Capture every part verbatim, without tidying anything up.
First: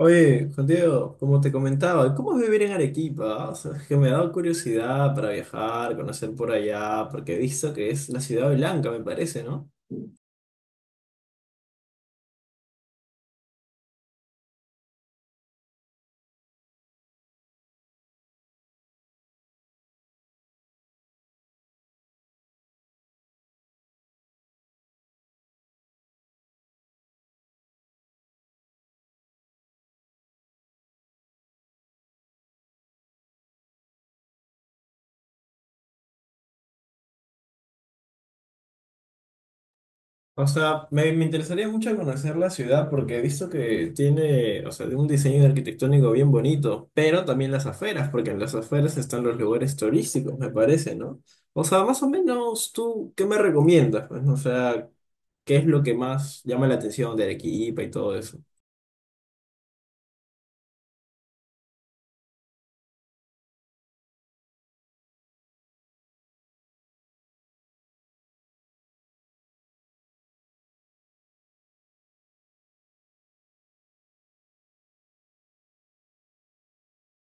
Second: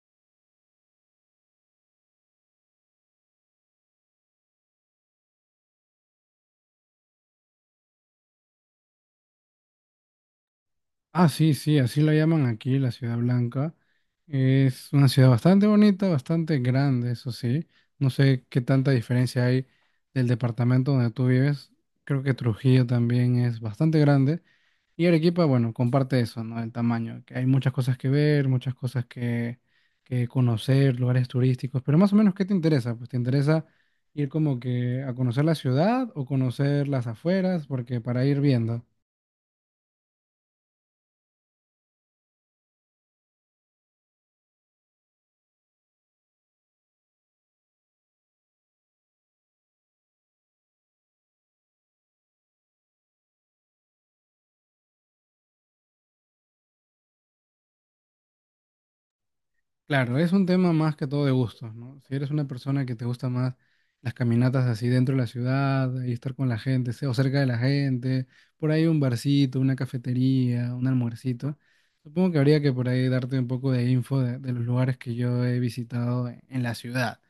Oye, Juan Diego, como te comentaba, ¿cómo es vivir en Arequipa? O sea, es que me ha dado curiosidad para viajar, conocer por allá, porque he visto que es la ciudad blanca, me parece, ¿no? Ah, sí, sí, así la llaman aquí, la Ciudad Blanca. Es una ciudad bastante bonita, bastante grande, eso sí. No sé qué tanta diferencia hay del departamento donde tú vives. Creo que Trujillo también es bastante grande. Y Arequipa, bueno, comparte eso, ¿no? El tamaño, que hay muchas cosas que ver, muchas cosas que, que conocer, lugares turísticos. Pero más o menos, ¿qué te interesa? Pues te interesa ir como que a conocer la ciudad o conocer las afueras, porque para ir viendo. O sea, me, me interesaría mucho conocer la ciudad porque he visto que tiene, o sea, un diseño arquitectónico bien bonito, pero también las afueras, porque en las afueras están los lugares turísticos, me parece, ¿no? O sea, más o menos, ¿tú qué me recomiendas? Pues, o sea, ¿qué es lo que más llama la atención de Arequipa y todo eso? Claro, es un tema más que todo de gustos, ¿no? Si eres una persona que te gusta más las caminatas así dentro de la ciudad y estar con la gente, se- o cerca de la gente, por ahí un barcito, una cafetería, un almuercito, supongo que habría que por ahí darte un poco de info de, de los lugares que yo he visitado en en la ciudad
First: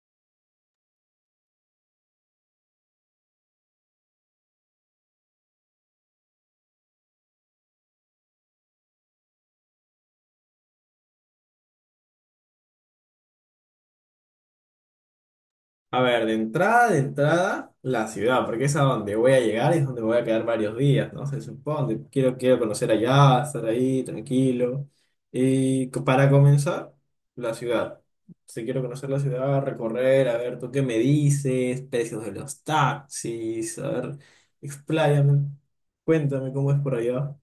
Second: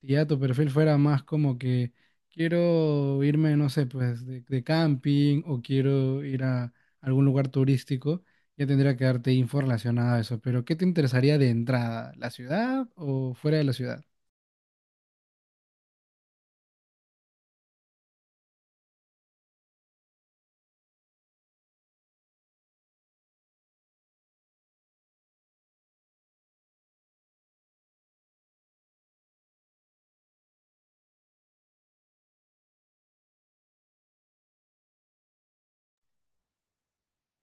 si ya tu perfil fuera más como que quiero irme, no sé, pues de, de camping o quiero ir a algún lugar turístico, ya tendría que darte info relacionada a eso. Pero ¿qué te interesaría de entrada? ¿La ciudad o fuera de la ciudad? A ver, de entrada, de entrada, la ciudad, porque es a donde voy a llegar y es donde voy a quedar varios días, ¿no? Se supone, quiero, quiero conocer allá, estar ahí, tranquilo. Y co- para comenzar, la ciudad. Si quiero conocer la ciudad, recorrer, a ver, tú qué me dices, precios de los taxis, a ver, expláyame, cuéntame cómo es por allá.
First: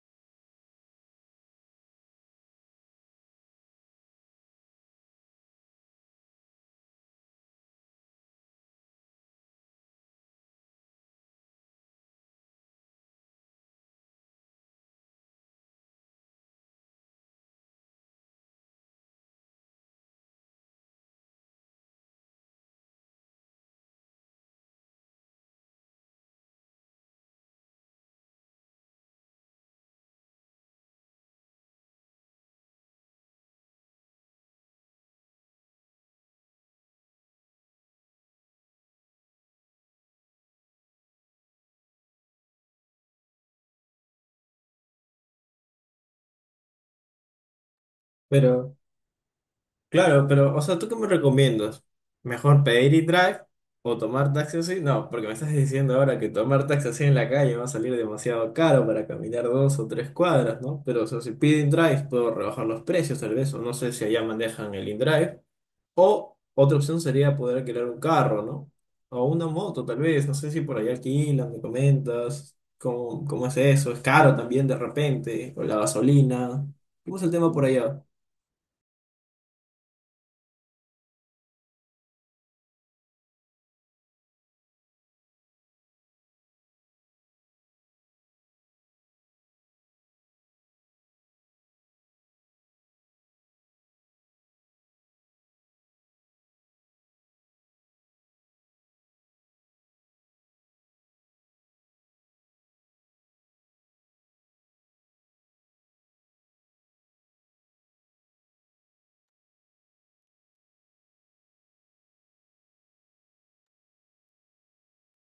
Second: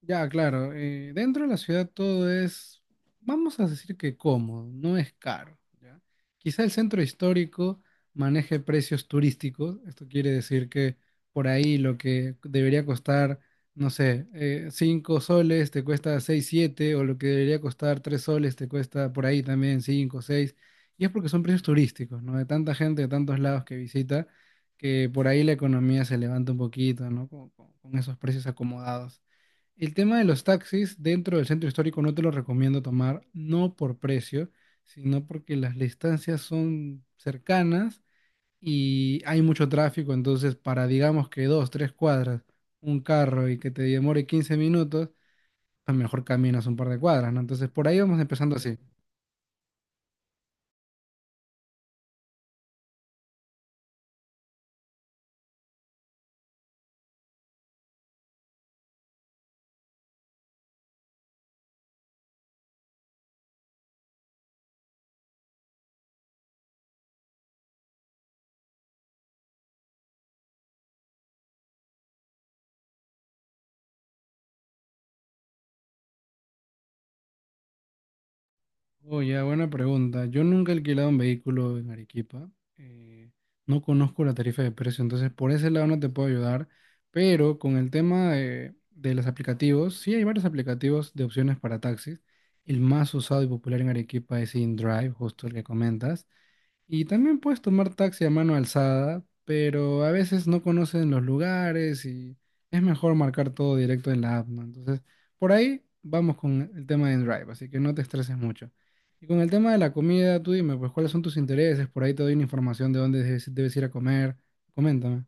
Ya, claro. Eh, dentro de la ciudad todo es, vamos a decir que cómodo, no es caro, ¿ya? Quizá el centro histórico maneje precios turísticos. Esto quiere decir que por ahí lo que debería costar, no sé, eh, cinco soles te cuesta seis, siete o lo que debería costar tres soles te cuesta por ahí también cinco, seis. Y es porque son precios turísticos, ¿no? De tanta gente, de tantos lados que visita, que por ahí la economía se levanta un poquito, ¿no? Con con- con esos precios acomodados. El tema de los taxis dentro del centro histórico no te lo recomiendo tomar, no por precio, sino porque las distancias son cercanas y hay mucho tráfico, entonces para digamos que dos, tres cuadras, un carro y que te demore quince minutos, pues mejor caminas un par de cuadras, ¿no? Entonces por ahí vamos empezando Pero así. Claro, pero, o sea, ¿tú qué me recomiendas? ¿Mejor pedir y drive o tomar taxi así? No, porque me estás diciendo ahora que tomar taxi así en la calle va a salir demasiado caro para caminar dos o tres cuadras, ¿no? Pero, o sea, si pido in-drive, puedo rebajar los precios tal vez, o no sé si allá manejan el in-drive. O otra opción sería poder alquilar un carro, ¿no? O una moto tal vez, no sé si por allá alquilan, me comentas, ¿cómo, cómo es eso? ¿Es caro también de repente? ¿O la gasolina? ¿Cómo es el tema por allá? Oh, ya, buena pregunta. Yo nunca he alquilado un vehículo en Arequipa. eh, no conozco la tarifa de precio, entonces por ese lado no te puedo ayudar. Pero con el tema de, de los aplicativos, sí hay varios aplicativos de opciones para taxis. El más usado y popular en Arequipa es InDrive, justo el que comentas. Y también puedes tomar taxi a mano alzada, pero a veces no conocen los lugares y es mejor marcar todo directo en la app, ¿no? Entonces, por ahí vamos con el tema de Drive, así que no te estreses mucho. Y con el tema de la comida, tú dime, pues, ¿cuáles son tus intereses? Por ahí te doy una información de dónde debes, debes ir a comer. Coméntame.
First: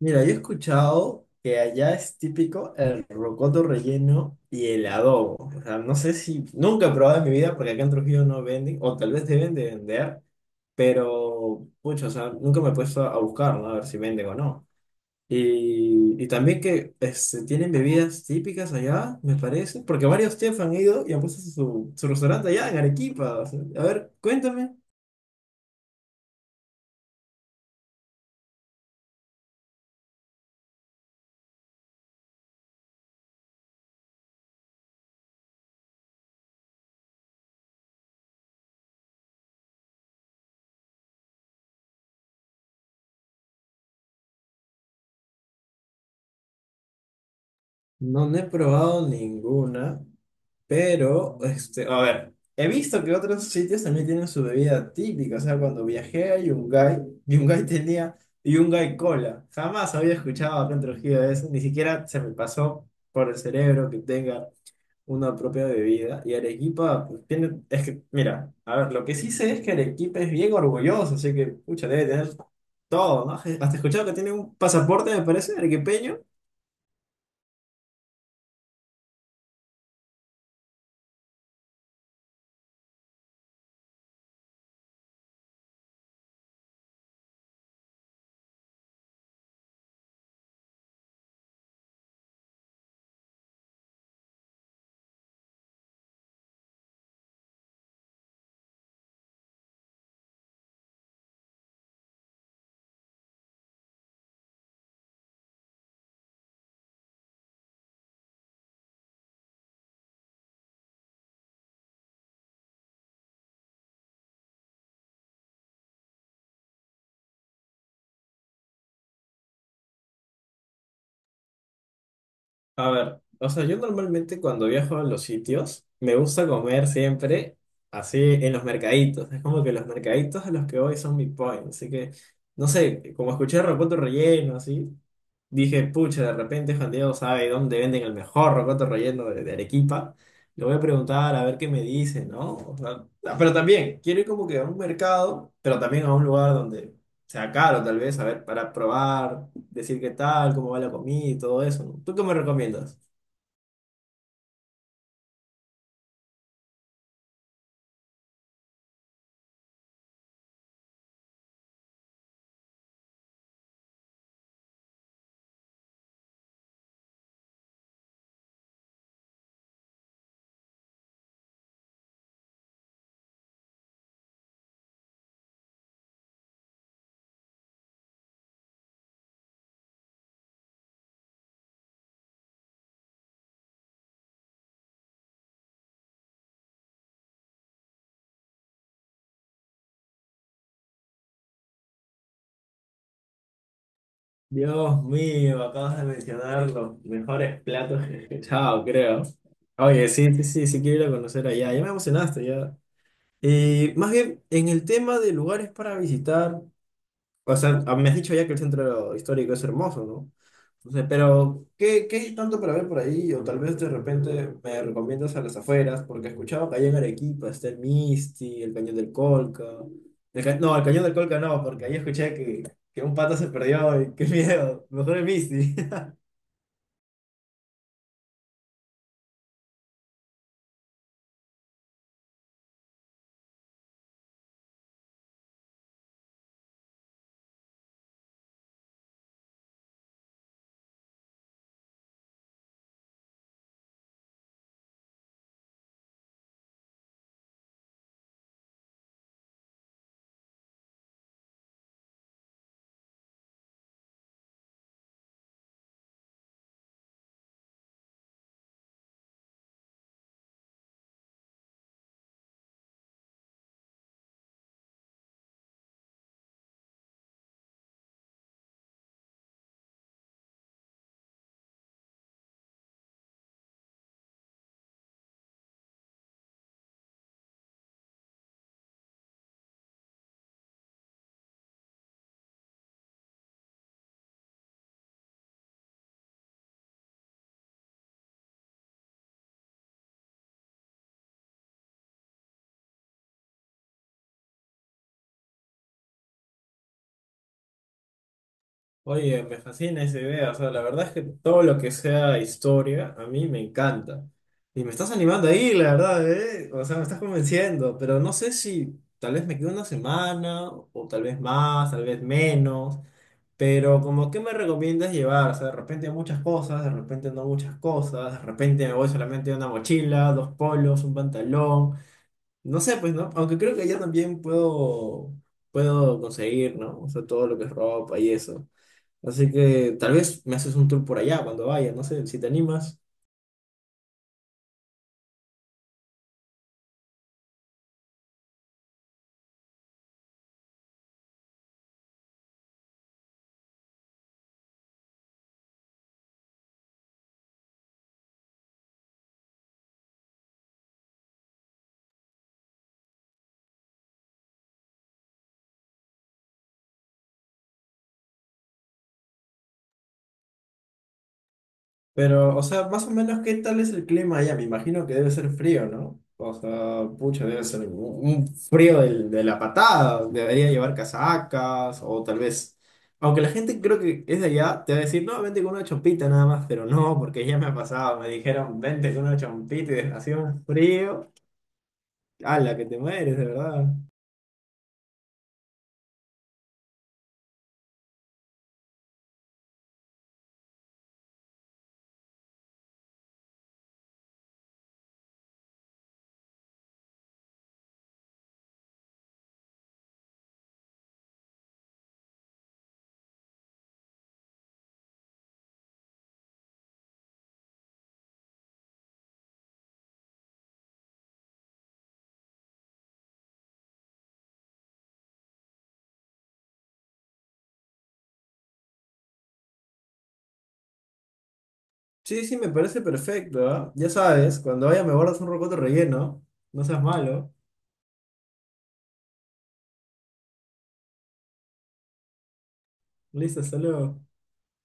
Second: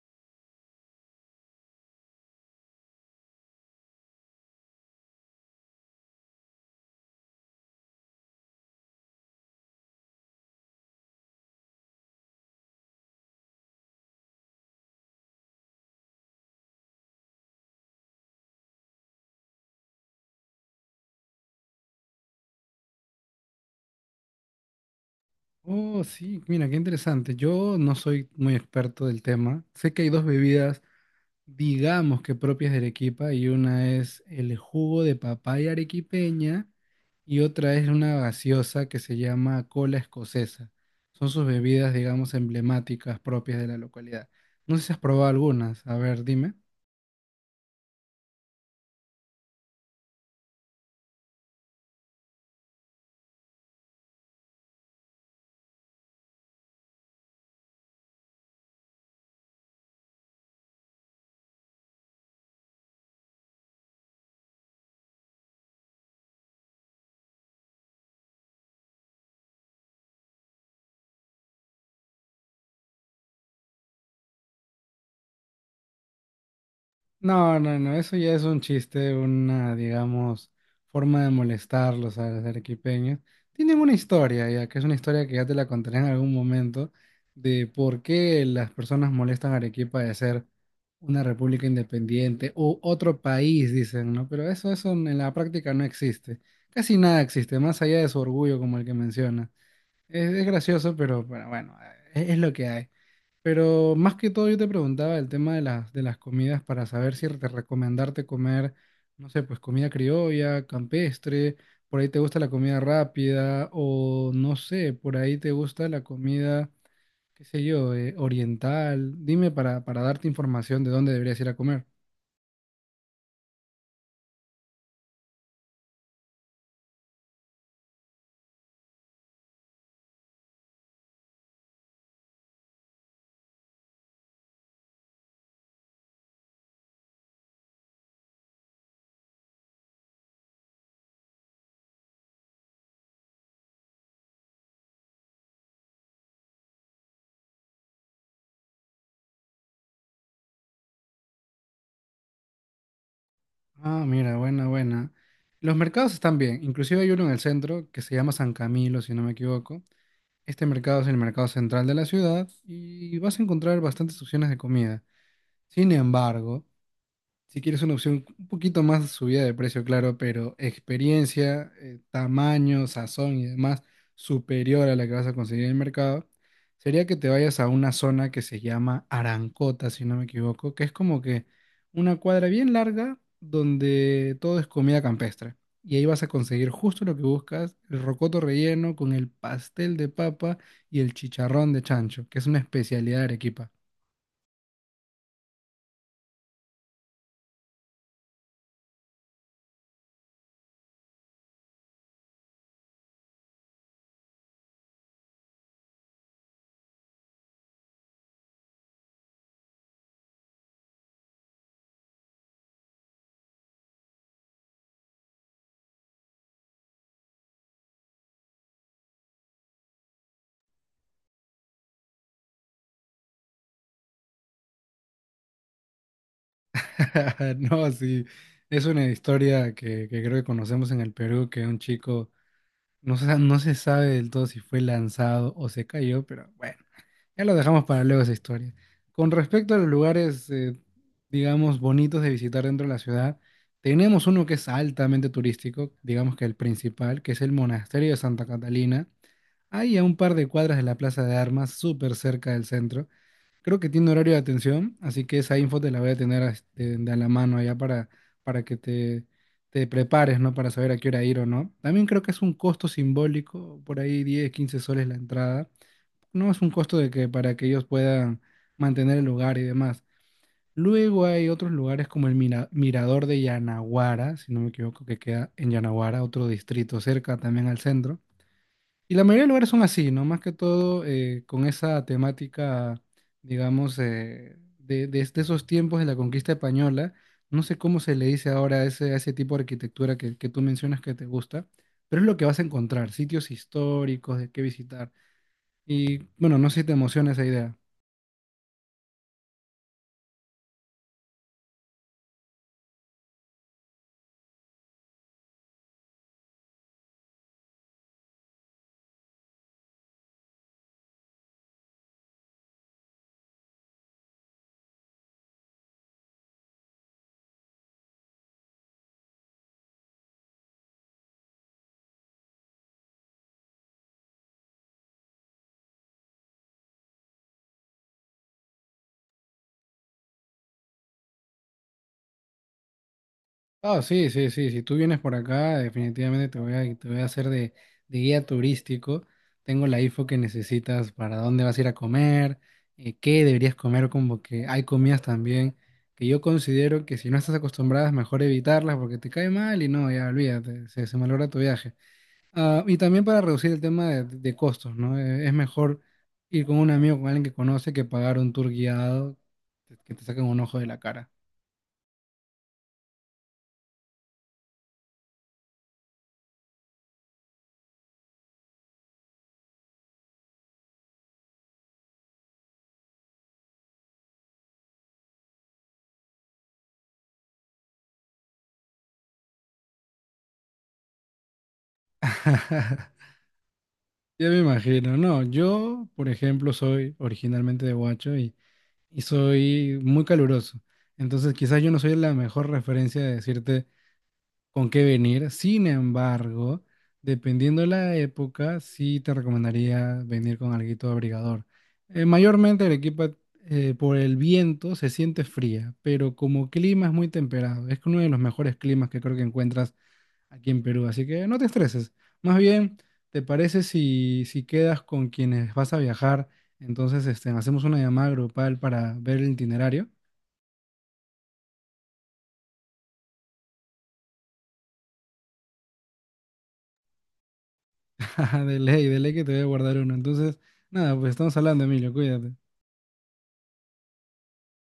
Mira, yo he escuchado que allá es típico el rocoto relleno y el adobo. O sea, no sé si nunca he probado en mi vida porque acá en Trujillo no venden, o tal vez deben de vender, pero pucha, o sea, nunca me he puesto a buscar, ¿no? A ver si venden o no. Y, y también que este, tienen bebidas típicas allá, me parece, porque varios chefs han ido y han puesto su, su restaurante allá en Arequipa. O sea, a ver, cuéntame. Oh, sí, mira, qué interesante. Yo no soy muy experto del tema. Sé que hay dos bebidas, digamos que propias de Arequipa, y una es el jugo de papaya arequipeña. Y otra es una gaseosa que se llama cola escocesa. Son sus bebidas, digamos, emblemáticas propias de la localidad. No sé si has probado algunas. A ver, dime. No, no he probado ninguna. Pero, este, a ver, he visto que otros sitios también tienen su bebida típica. O sea, cuando viajé a Yungay, Yungay tenía Yungay Cola. Jamás había escuchado acá en Trujillo de eso, ni siquiera se me pasó por el cerebro que tenga una propia bebida. Y Arequipa, pues, tiene, es que, mira, a ver, lo que sí sé es que Arequipa es bien orgulloso, así que, pucha, debe tener todo, ¿no? Hasta he escuchado que tiene un pasaporte, me parece, arequipeño. No, no, no, eso ya es un chiste, una, digamos, forma de molestarlos a los arequipeños. Tienen una historia, ya que es una historia que ya te la contaré en algún momento, de por qué las personas molestan a Arequipa de ser una república independiente o otro país, dicen, ¿no? Pero eso, eso en la práctica no existe. Casi nada existe, más allá de su orgullo como el que menciona. Es, es gracioso, pero, pero bueno, es es lo que hay. Pero más que todo yo te preguntaba el tema de las, de las comidas para saber si te recomendarte comer, no sé, pues comida criolla, campestre, por ahí te gusta la comida rápida o no sé, por ahí te gusta la comida, qué sé yo, eh, oriental. Dime para, para darte información de dónde deberías ir a comer. A ver, o sea, yo normalmente cuando viajo a los sitios, me gusta comer siempre así en los mercaditos. Es como que los mercaditos a los que voy son mi point. Así que, no sé, como escuché rocoto relleno, así, dije, pucha, de repente Juan Diego sabe dónde venden el mejor rocoto relleno de, de Arequipa. Le voy a preguntar a ver qué me dice, ¿no? O sea, ah, pero también, quiero ir como que a un mercado, pero también a un lugar donde sea caro, tal vez, a ver, para probar decir qué tal, cómo va la comida y todo eso, ¿no? ¿Tú qué me recomiendas? Ah, mira, buena, buena. Los mercados están bien, inclusive hay uno en el centro que se llama San Camilo, si no me equivoco. Este mercado es el mercado central de la ciudad y vas a encontrar bastantes opciones de comida. Sin embargo, si quieres una opción un poquito más de subida de precio, claro, pero experiencia, eh, tamaño, sazón y demás superior a la que vas a conseguir en el mercado, sería que te vayas a una zona que se llama Arancota, si no me equivoco, que es como que una cuadra bien larga donde todo es comida campestre. Y ahí vas a conseguir justo lo que buscas, el rocoto relleno con el pastel de papa y el chicharrón de chancho, que es una especialidad de Arequipa. Dios mío, acabas de mencionar los mejores platos que he escuchado, creo. Oye, sí, sí, sí, sí quiero ir a conocer allá, ya me emocionaste, ya. Y más bien, en el tema de lugares para visitar, o sea, ah, me has dicho ya que el centro histórico es hermoso, ¿no? Entonces, pero, ¿qué, qué hay tanto para ver por ahí? O tal vez de repente me recomiendas a las afueras, porque he escuchado que allá en Arequipa está el Misti, el Cañón del Colca. El ca- No, el Cañón del Colca no, porque ahí escuché que, que un pato se perdió y qué miedo. Mejor el Misti. No, sí, es una historia que, que creo que conocemos en el Perú, que un chico, no se, no se sabe del todo si fue lanzado o se cayó, pero bueno, ya lo dejamos para luego esa historia. Con respecto a los lugares, eh, digamos, bonitos de visitar dentro de la ciudad, tenemos uno que es altamente turístico, digamos que el principal, que es el Monasterio de Santa Catalina, ahí a un par de cuadras de la Plaza de Armas, súper cerca del centro. Creo que tiene horario de atención, así que esa info te la voy a tener este, de a la mano allá para, para que te, te prepares, ¿no? Para saber a qué hora ir o no. También creo que es un costo simbólico, por ahí diez, quince soles la entrada. No es un costo de que para que ellos puedan mantener el lugar y demás. Luego hay otros lugares como el Mira- Mirador de Yanaguara, si no me equivoco, que queda en Yanaguara, otro distrito cerca también al centro y la mayoría de lugares son así, ¿no? Más que todo eh, con esa temática, digamos, eh, de, de, de esos tiempos de la conquista española. No sé cómo se le dice ahora a ese, a ese tipo de arquitectura que, que tú mencionas que te gusta, pero es lo que vas a encontrar, sitios históricos de qué visitar. Y bueno, no sé si te emociona esa idea. Oye, me fascina esa idea. O sea, la verdad es que todo lo que sea historia, a mí me encanta. Y me estás animando ahí, la verdad, ¿eh? O sea, me estás convenciendo, pero no sé si tal vez me quedo una semana, o tal vez más, tal vez menos. Pero como, ¿qué me recomiendas llevar? O sea, de repente muchas cosas, de repente no muchas cosas, de repente me voy solamente una mochila, dos polos, un pantalón. No sé, pues, ¿no? Aunque creo que allá también puedo, puedo conseguir, ¿no? O sea, todo lo que es ropa y eso. Así que tal vez me haces un tour por allá cuando vaya, no sé si te animas. Ah, sí, sí, sí. Si tú vienes por acá, definitivamente te voy a, te voy a hacer de, de guía turístico. Tengo la info que necesitas para dónde vas a ir a comer, eh, qué deberías comer, como que hay comidas también que yo considero que si no estás acostumbrada es mejor evitarlas porque te cae mal y no, ya olvídate, se, se malogra tu viaje. Ah, y también para reducir el tema de, de costos, ¿no? Eh, es mejor ir con un amigo, con alguien que conoce, que pagar un tour guiado que te saquen un ojo de la cara. Pero, o sea, más o menos, ¿qué tal es el clima allá? Me imagino que debe ser frío, ¿no? O sea, pucha, debe ser un un frío del- de la patada. Debería llevar casacas o tal vez... Aunque la gente creo que es de allá, te va a decir, no, vente con una chompita nada más, pero no, porque ya me ha pasado. Me dijeron, vente con una chompita y hacía un frío. ¡Hala, que te mueres, de verdad! Ya me imagino, no, yo, por ejemplo, soy originalmente de Huacho y, y soy muy caluroso. Entonces, quizás yo no soy la mejor referencia de decirte con qué venir. Sin embargo, dependiendo de la época, sí te recomendaría venir con alguito abrigador. Eh, mayormente Arequipa, eh, por el viento, se siente fría, pero como clima es muy temperado. Es uno de los mejores climas que creo que encuentras aquí en Perú, así que no te estreses. Más bien, ¿te parece si, si quedas con quienes vas a viajar? Entonces, este, hacemos una llamada grupal para ver el itinerario. Sí, sí, me parece perfecto, ¿ah? Ya sabes, cuando vaya me guardas un rocoto relleno. No seas malo. De ley, de ley que te voy a guardar uno. Entonces, nada, pues estamos hablando, Emilio, cuídate. Listo, hasta luego.